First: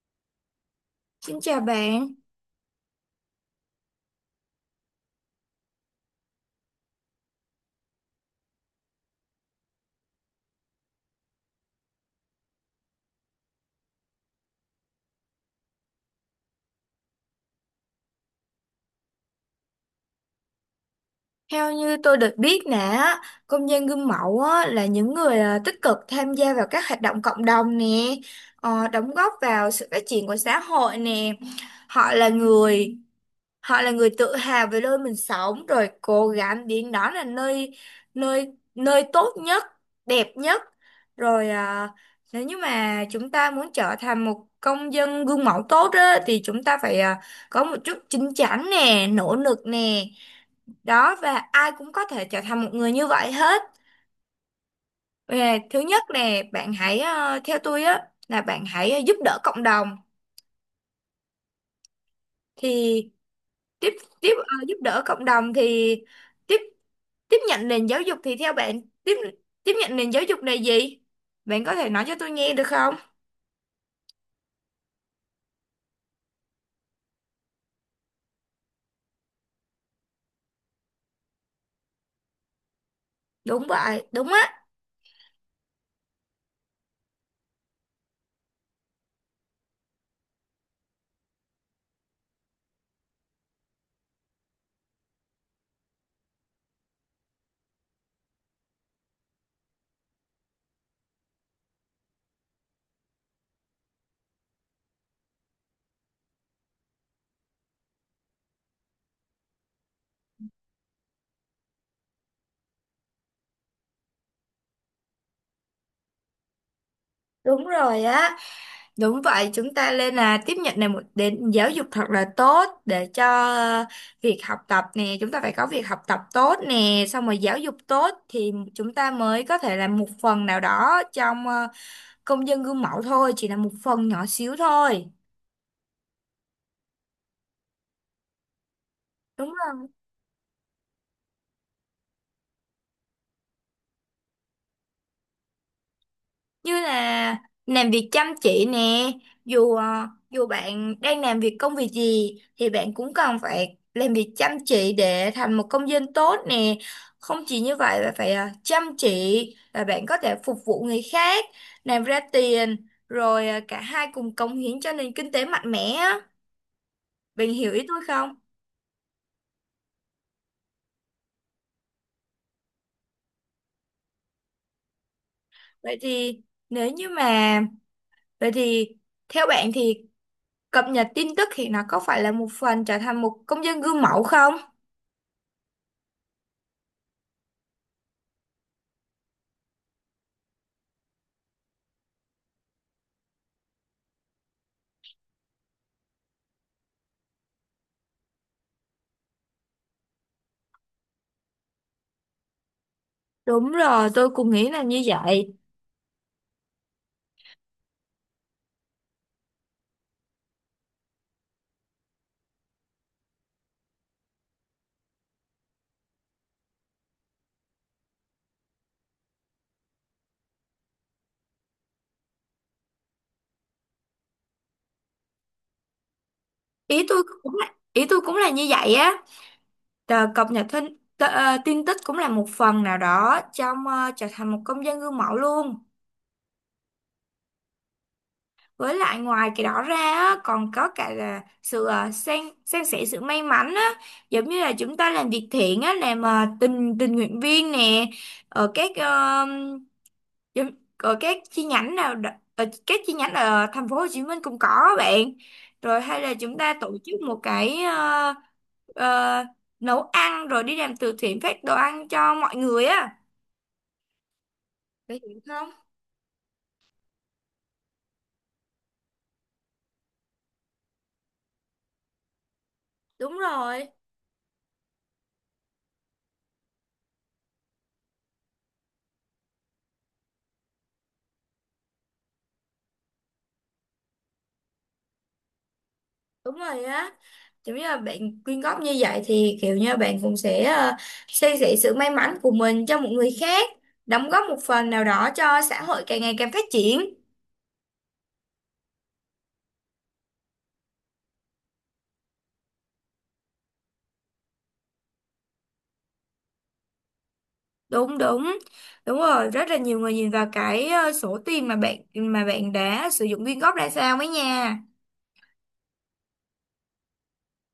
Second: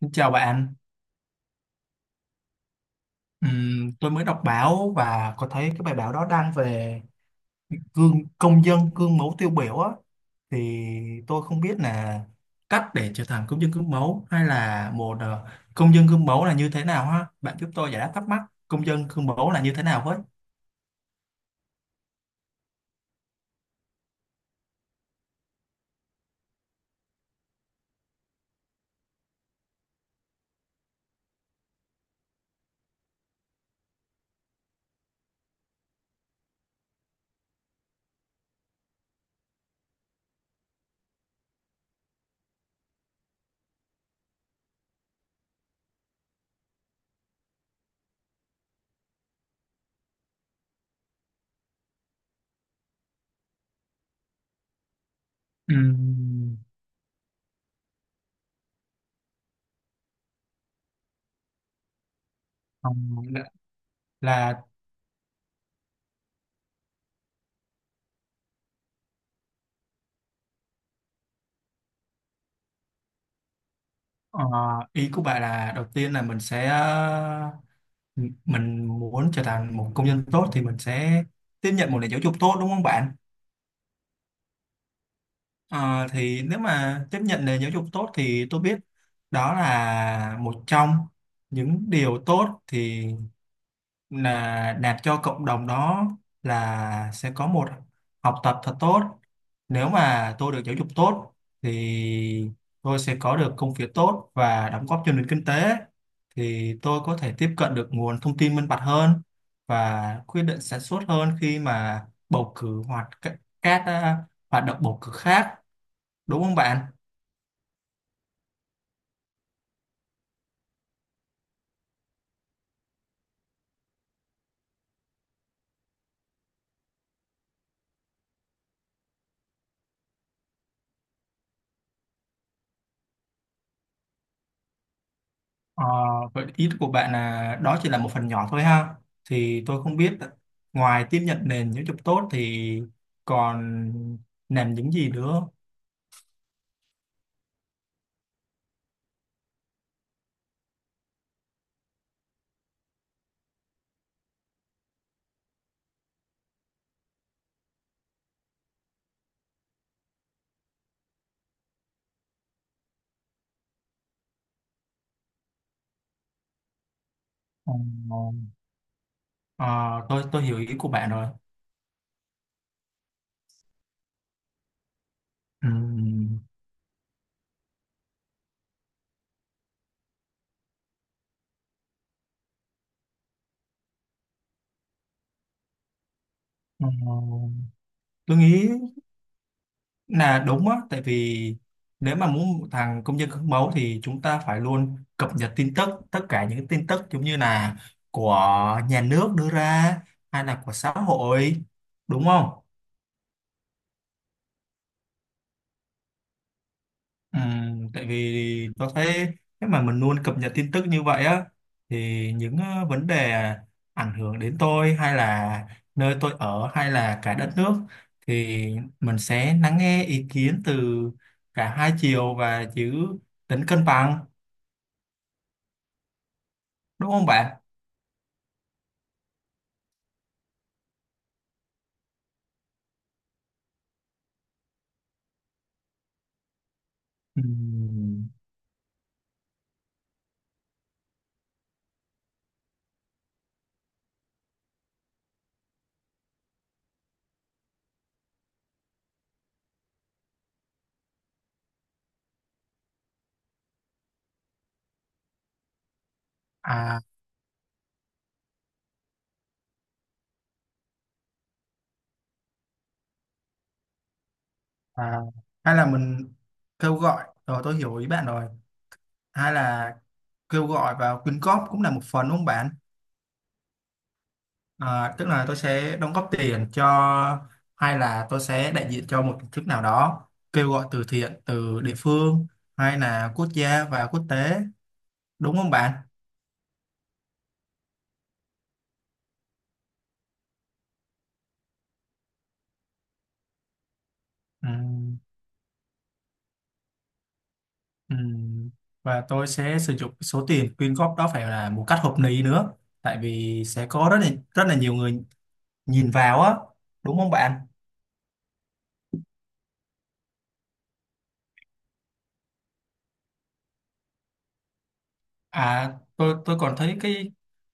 Xin chào bạn. Xin chào bạn. Tôi mới đọc báo và có thấy cái bài báo đó đăng về gương công dân gương mẫu tiêu biểu á, thì tôi không biết là cách để trở thành công dân gương mẫu, hay là một công dân gương mẫu là như thế nào ha? Bạn giúp tôi giải đáp thắc mắc công dân gương mẫu là như thế nào với. Theo như tôi được biết nè, á, công dân gương mẫu á, là những người à, tích cực tham gia vào các hoạt động cộng đồng nè, đóng góp vào sự phát triển của xã hội nè. Họ là người, họ là người tự hào về nơi mình sống, rồi cố gắng biến đó là nơi nơi nơi tốt nhất, đẹp nhất. Rồi à, nếu như mà chúng ta muốn trở thành một công dân gương mẫu tốt á, thì chúng ta phải à, có một chút chín chắn nè, nỗ lực nè. Đó, và ai cũng có thể trở thành một người như vậy hết. Và thứ nhất là Ừm, bạn hãy theo tôi á, là bạn hãy giúp đỡ cộng đồng ờ, thì là, tiếp tiếp ờ, là giúp đỡ cộng đồng thì tiếp tiếp nhận nền giáo dục. Thì theo bạn, tiếp tiếp nhận nền giáo dục là gì, bạn có thể nói cho tôi nghe được không? ờ, ý của bạn là đầu tiên là mình sẽ, mình muốn trở thành một công dân tốt thì mình sẽ tiếp nhận một nền giáo dục tốt đúng không bạn? Đúng vậy, đúng á, Ờ, thì nếu mà tiếp nhận nền giáo dục tốt thì tôi biết đó là một trong những điều tốt, thì là đạt cho cộng đồng đó là sẽ có một học tập thật tốt. Nếu mà tôi được giáo dục tốt thì tôi sẽ có được công việc tốt và đóng góp cho nền kinh tế, thì tôi có thể tiếp cận được nguồn thông tin minh bạch hơn và quyết định sản xuất hơn khi mà bầu cử hoặc các hoạt động bầu cử khác. Đúng không bạn? đúng rồi á. Đúng vậy, chúng ta nên là tiếp nhận này một đến giáo dục thật là tốt để cho ờ, việc học tập nè, chúng ta phải có việc học tập tốt nè, xong rồi giáo dục tốt thì chúng ta mới có thể làm một phần nào đó trong công dân gương mẫu thôi, chỉ là một phần nhỏ xíu thôi. Ờ, vậy ý của bạn là đó chỉ là một phần nhỏ thôi ha. Đúng Thì tôi rồi. không biết ngoài tiếp nhận nền giáo dục tốt thì còn làm những gì nữa. Như là làm việc chăm chỉ nè, dù bạn đang làm việc công việc gì thì bạn cũng cần phải làm việc chăm chỉ để thành một công dân tốt nè. Không chỉ như vậy mà phải chăm chỉ, và bạn có thể phục vụ người khác, làm ra tiền, rồi cả hai cùng cống hiến cho nền kinh tế mạnh mẽ á. Bạn hiểu Ờ, ý tôi không? ờ, tôi hiểu ý của bạn rồi. Vậy thì Ừm, nếu như mà, vậy thì theo bạn thì cập nhật tin tức thì nó có phải là một phần trở thành một công dân gương mẫu không? ờ, tôi nghĩ là đúng á, tại vì nếu mà muốn một thằng công dân gương mẫu thì chúng ta phải luôn cập nhật tin tức, tất cả những tin tức giống như là của nhà nước đưa ra hay là của xã hội, đúng không? Đúng rồi, tôi cũng nghĩ là như vậy. Ừ, tại vì tôi thấy nếu mà mình luôn cập nhật tin tức như vậy á thì những vấn đề ảnh hưởng đến tôi hay là nơi tôi ở hay là cả đất nước thì mình sẽ lắng nghe ý kiến từ cả hai chiều và giữ tính cân bằng đúng không bạn? Ý tôi cũng là như vậy á. Tờ cập nhật tin, tờ, ờ, tin tức cũng là một phần nào đó trong trở thành một công dân gương mẫu luôn. Ừ, Với lại ngoài cái đó ra á, còn có cả là sự san san sẻ sự may mắn á, giống như là chúng ta làm việc thiện á, làm tình tình nguyện viên nè, ở các Giống- Rồi các chi nhánh ở các chi nhánh ở thành phố Hồ Chí Minh cũng có á bạn. Rồi hay là chúng ta tổ à, chức một cái ờ, nấu ăn rồi đi làm từ thiện, phát đồ ăn cho mọi người á. Bạn à hiểu không? hay là mình kêu gọi, rồi tôi hiểu ý bạn rồi, hay là kêu gọi vào quyên góp cũng là một phần đúng không bạn? Đúng rồi, À, tức là tôi sẽ đóng góp tiền cho, hay là tôi sẽ đại diện cho một tổ chức nào đó kêu gọi từ thiện từ địa phương hay là quốc gia và quốc tế, đúng không bạn? đúng rồi á. Giống như là bạn quyên góp như vậy thì kiểu như bạn cũng sẽ san sẻ sự may mắn của mình cho một người khác, đóng góp một Ừ, phần nào đó cho xã hội càng ngày càng phát triển. ừ. Và tôi sẽ sử dụng số tiền quyên góp đó phải là một cách hợp lý nữa, tại vì sẽ có rất là nhiều người nhìn vào á, đúng không bạn? Đúng, đúng, đúng rồi, rất là nhiều người nhìn vào cái số tiền mà bạn đã sử dụng quyên góp ra sao ấy nha. À, tôi còn thấy cái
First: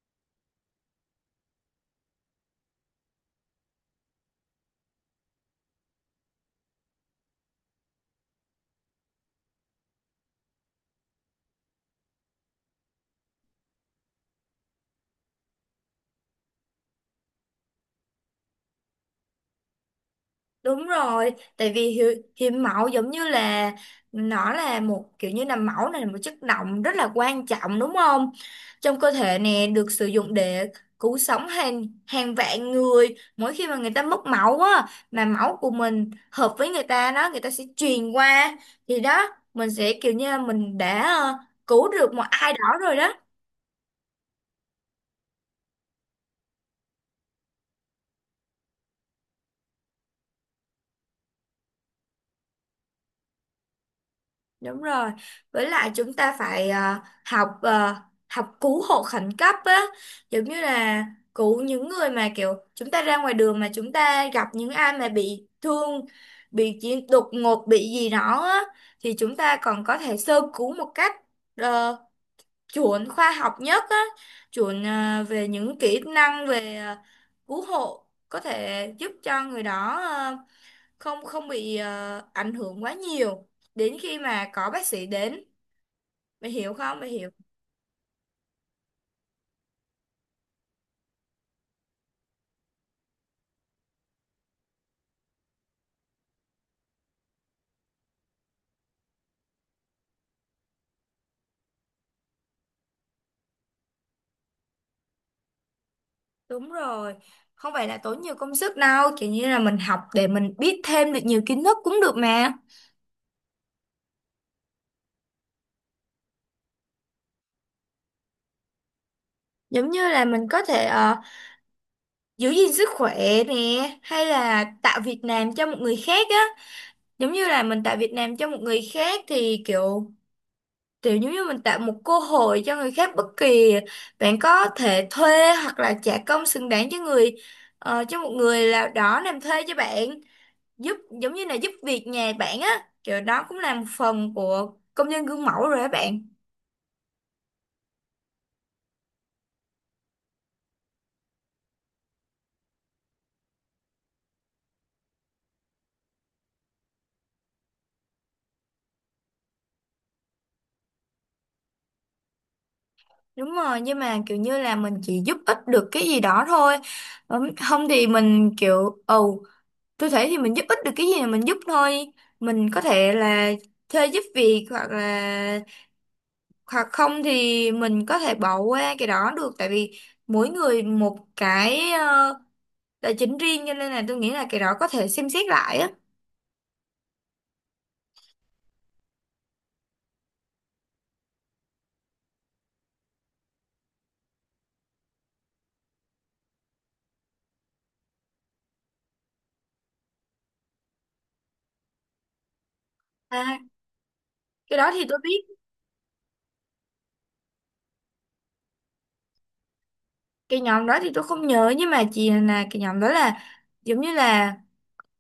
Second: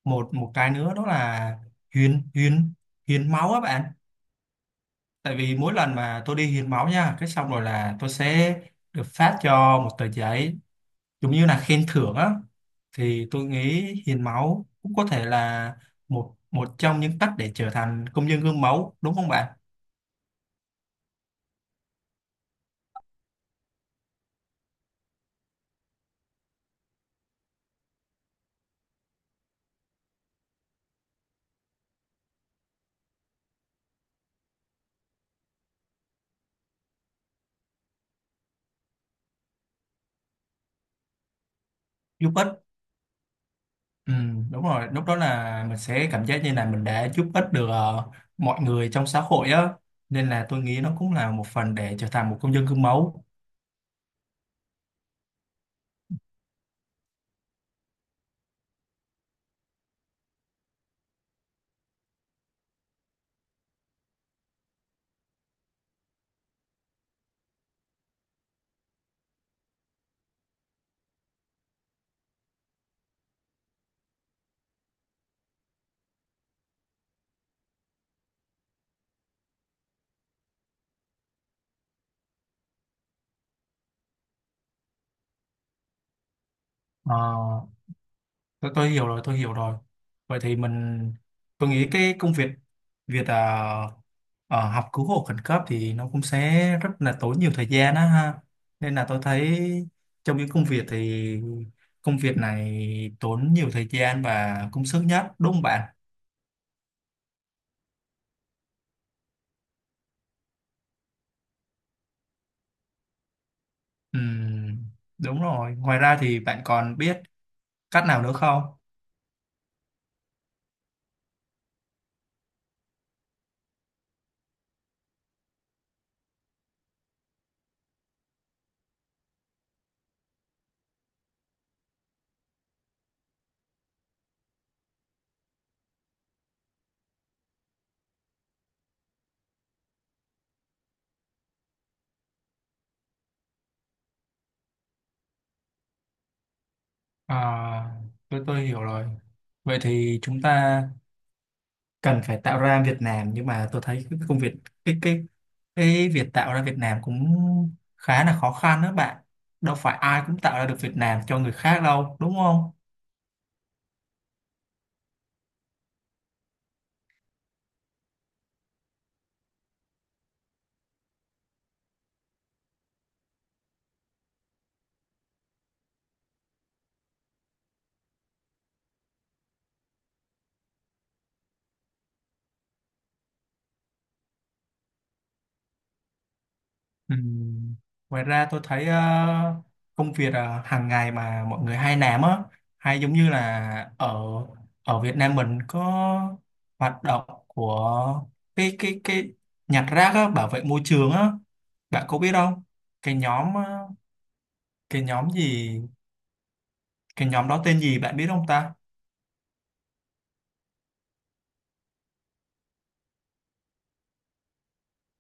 một một cái nữa đó là hiến hiến hiến máu á bạn. Tại vì mỗi lần mà tôi đi hiến máu nha cái xong rồi là tôi sẽ được phát cho một tờ giấy giống như là khen thưởng á, thì tôi nghĩ hiến máu cũng có thể là một một trong những cách để trở thành công dân gương mẫu đúng không bạn? Đúng rồi, tại vì hiến máu giống như là nó là một kiểu như là máu này là một chất động rất là quan trọng, đúng không? Trong cơ thể nè, được sử dụng để cứu sống hàng hàng vạn người mỗi khi mà người ta mất máu á, mà máu của mình hợp với người ta đó, người ta sẽ truyền qua. Thì đó, mình sẽ kiểu như là mình đã cứu được một Giúp ích, ai đó rồi đó. ừ, đúng rồi, lúc đó là mình sẽ cảm giác như là mình đã giúp ích được mọi người trong xã hội á, nên là tôi nghĩ nó cũng là một phần để trở thành một công dân gương mẫu. Đúng rồi. Với lại chúng ta phải học ờ, học cứu hộ khẩn cấp á, giống như là cứu những người mà kiểu chúng ta ra ngoài đường mà chúng ta gặp những ai mà bị thương, bị chỉ đột ngột bị gì đó á, thì chúng ta còn có thể sơ cứu một cách ờ, chuẩn khoa học nhất á, chuẩn về những kỹ năng về cứu hộ, có thể giúp cho người đó không không bị ảnh hưởng quá nhiều đến khi mà có bác sĩ đến. Mày hiểu không, mày Ờ, hiểu? tôi hiểu rồi, tôi hiểu rồi. Vậy thì mình, tôi nghĩ cái công việc việc học cứu hộ khẩn cấp thì nó cũng sẽ rất là tốn nhiều thời gian á ha, nên là tôi thấy trong những công việc thì công việc này tốn nhiều thời gian và công sức nhất đúng không bạn? Đúng rồi, không phải là tốn nhiều công sức đâu, kiểu như là mình học để mình biết thêm được nhiều kiến thức cũng được mà. Ừm, đúng rồi, ngoài ra thì bạn còn biết cách nào nữa không? Giống như là mình có thể giữ gìn sức khỏe nè, hay là tạo việc làm cho một người khác á. Giống như là mình tạo việc làm cho một người khác thì kiểu, kiểu giống như mình tạo một cơ hội cho người khác. Bất kỳ bạn có thể thuê hoặc là trả công xứng đáng cho cho một người nào đó làm thuê cho bạn, giúp, giống như là giúp việc nhà bạn á, kiểu đó cũng là một phần của công nhân gương mẫu rồi á bạn. À, tôi hiểu rồi. Vậy thì chúng ta cần phải tạo ra Việt Nam, nhưng mà tôi thấy cái công việc, cái cái cái việc tạo ra Việt Nam cũng khá là khó khăn đó bạn. Đâu phải ai cũng tạo ra được Việt Nam cho người khác đâu đúng không? Đúng rồi, nhưng mà kiểu như là mình chỉ giúp ích được cái gì đó thôi. Không thì mình kiểu ồ, tôi thấy thì mình giúp ích được cái gì là mình giúp thôi. Mình có thể là thuê giúp việc, hoặc là, hoặc không thì mình có thể bỏ qua cái đó được, tại vì mỗi người một cái tài chính riêng, cho nên là tôi nghĩ là cái đó có thể xem xét lại á. Ừm, ngoài ra tôi thấy công việc hàng ngày mà mọi người hay làm á, hay giống như là ở ở Việt Nam mình có hoạt động của cái nhặt rác á, bảo vệ môi trường á, bạn có biết không? Cái nhóm À, cái đó cái thì tôi nhóm biết. gì? Cái nhóm đó tên gì bạn biết không ta? Cái nhóm đó thì tôi không nhớ, nhưng mà chỉ là cái nhóm đó là giống như là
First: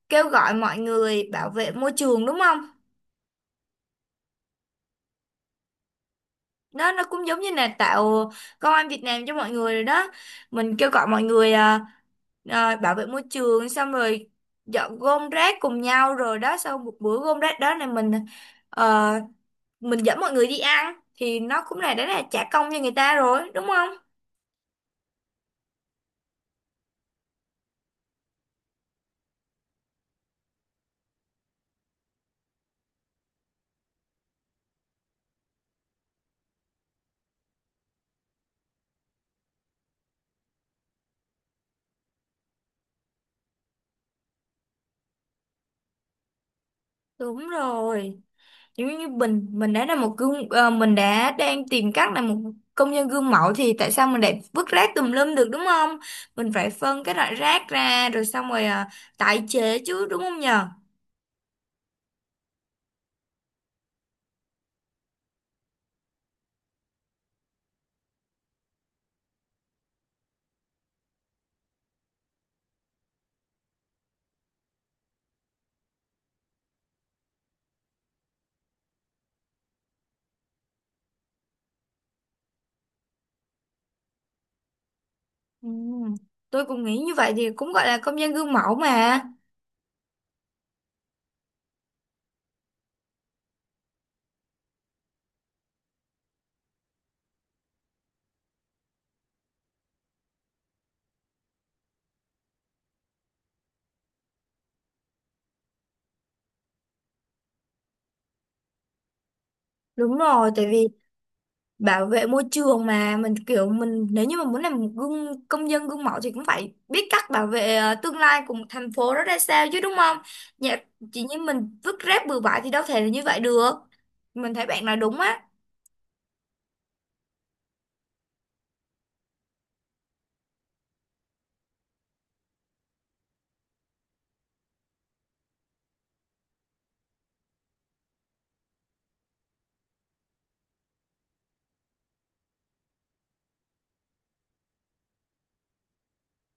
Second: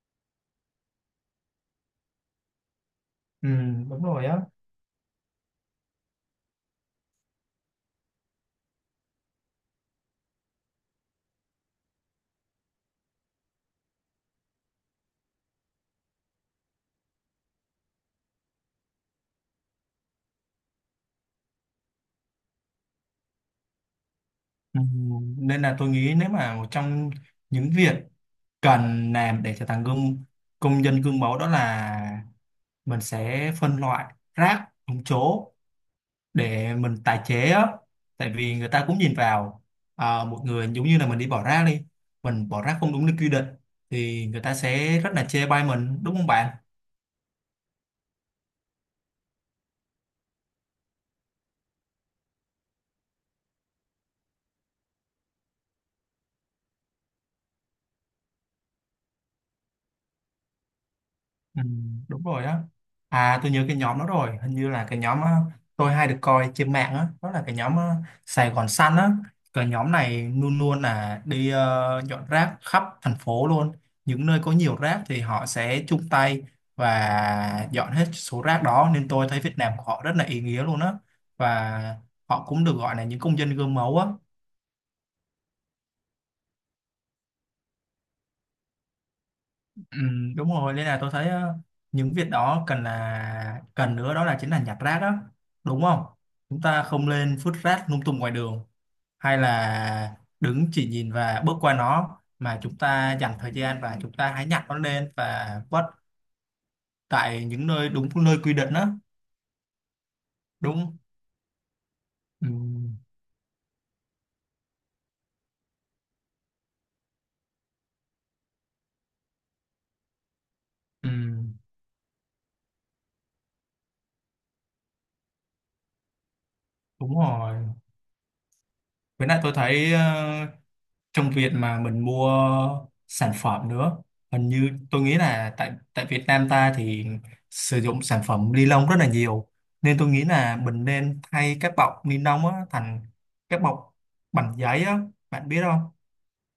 kêu gọi mọi người bảo vệ môi trường, đúng không? Ừ, đúng rồi á. Đó, nó cũng giống như là tạo công an Việt Nam cho mọi người rồi đó. Mình kêu gọi mọi người bảo vệ môi trường, xong rồi dọn gom rác cùng nhau. Rồi đó, sau một bữa gom rác đó là mình ờ, mình dẫn mọi người đi ăn, thì nó cũng là đã là trả công cho người ta rồi, đúng không? Ừ, nên là tôi nghĩ nếu mà một trong những việc cần làm để trở thành gương công dân gương mẫu đó là mình sẽ phân loại rác đúng chỗ để mình tái chế á, tại vì người ta cũng nhìn vào, à, một người giống như là mình đi bỏ rác đi, mình bỏ rác không đúng nơi quy định thì người ta sẽ rất là chê bai mình đúng không bạn? Đúng rồi, giống như mình đã là một gương, mình đã đang tìm cách là một công dân gương mẫu thì tại sao mình lại vứt rác tùm lum được, đúng không? Mình phải phân cái loại rác ra, rồi xong rồi à, tái chế chứ, đúng không nhờ? Ừ, đúng rồi á. À tôi nhớ cái nhóm đó rồi, hình như là cái nhóm, tôi hay được coi trên mạng á, đó là cái nhóm Sài Gòn Xanh á. Cái nhóm này luôn luôn là đi dọn rác khắp thành phố luôn. Những nơi có nhiều rác thì họ sẽ chung tay và dọn hết số rác đó, nên tôi thấy Việt Nam của họ rất là ý nghĩa luôn á, và họ cũng được gọi là những công dân gương mẫu á. Ừ, tôi cũng nghĩ như vậy thì cũng gọi là công dân gương mẫu mà. Ừ, đúng rồi, nên là tôi thấy những việc đó cần là cần nữa đó là chính là nhặt rác đó, đúng không? Chúng ta không lên vứt rác lung tung ngoài đường hay là đứng chỉ nhìn và bước qua nó, mà chúng ta dành thời gian và chúng ta hãy nhặt nó lên và vứt tại những nơi đúng nơi quy định đó. Đúng rồi, tại vì Đúng. bảo vệ môi Ừ, trường mà mình kiểu, mình nếu như mà muốn làm một gương công dân gương mẫu thì cũng phải biết cách bảo vệ tương lai của một thành phố đó ra sao chứ, đúng không? Dạ, ừ, chỉ như mình vứt rác bừa bãi thì đâu thể là như vậy được. Mình thấy bạn nói đúng á. đúng rồi, với lại tôi thấy trong việc mà mình mua sản phẩm nữa, hình như tôi nghĩ là tại tại Việt Nam ta thì sử dụng sản phẩm ni lông rất là nhiều, nên tôi nghĩ là mình nên thay các bọc ni lông á thành các bọc bằng giấy á, bạn biết không?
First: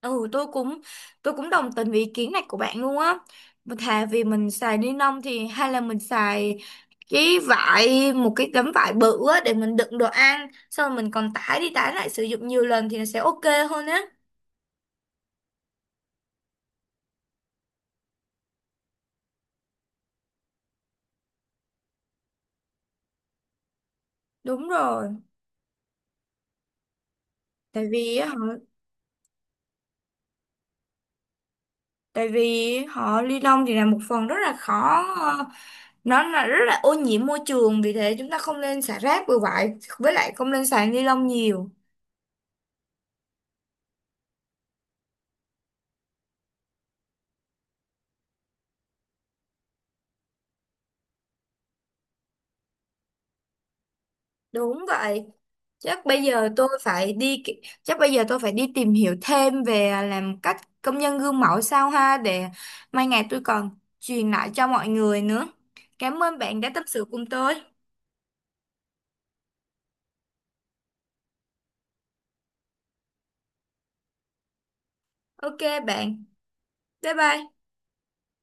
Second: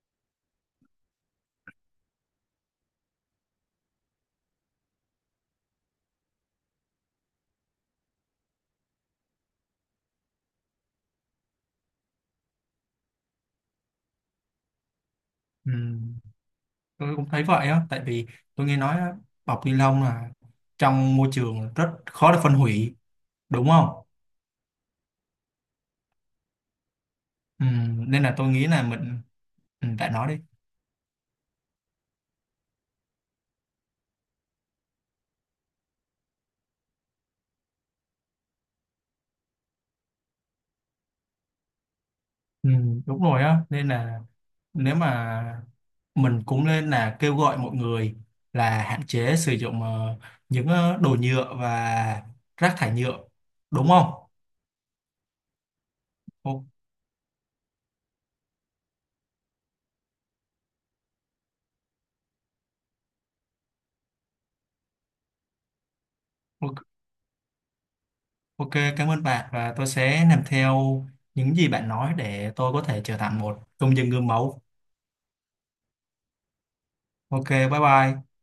Ừ, tôi cũng đồng tình với ý kiến này của bạn luôn á. Mà thà vì mình xài ni lông thì hay là mình xài cái vải, một cái tấm vải bự á, để mình đựng đồ ăn, xong rồi mình còn tải đi tải lại sử dụng nhiều lần thì nó sẽ ok hơn á. Ừ, tôi cũng thấy vậy á, tại vì tôi nghe nói á, bọc ni lông là trong môi trường rất khó để phân hủy đúng không? Đúng rồi. Ừ, Tại vì nên á là hả, tôi nghĩ là mình, ừ, bạn nói đi. tại vì họ ly lông thì là một phần rất là khó, nó là rất là ô nhiễm môi trường, vì thế chúng ta không nên xả rác bừa bãi, với lại không nên xài ni lông nhiều. Ừ, đúng rồi á, nên là nếu mà mình cũng nên là kêu gọi mọi người là hạn chế sử dụng những đồ nhựa và rác thải nhựa, đúng không? Đúng vậy, O- chắc bây giờ tôi phải đi tìm hiểu thêm về làm cách công nhân gương mẫu sao ha, để mai ngày tôi còn truyền lại cho mọi người nữa. Cảm ơn bạn đã o- tâm sự cùng tôi. Ok, cảm ơn bạn và tôi sẽ làm theo những gì bạn nói để tôi có thể trở thành một công dân gương mẫu. Ok bạn, bye Ok, bye. bye bye.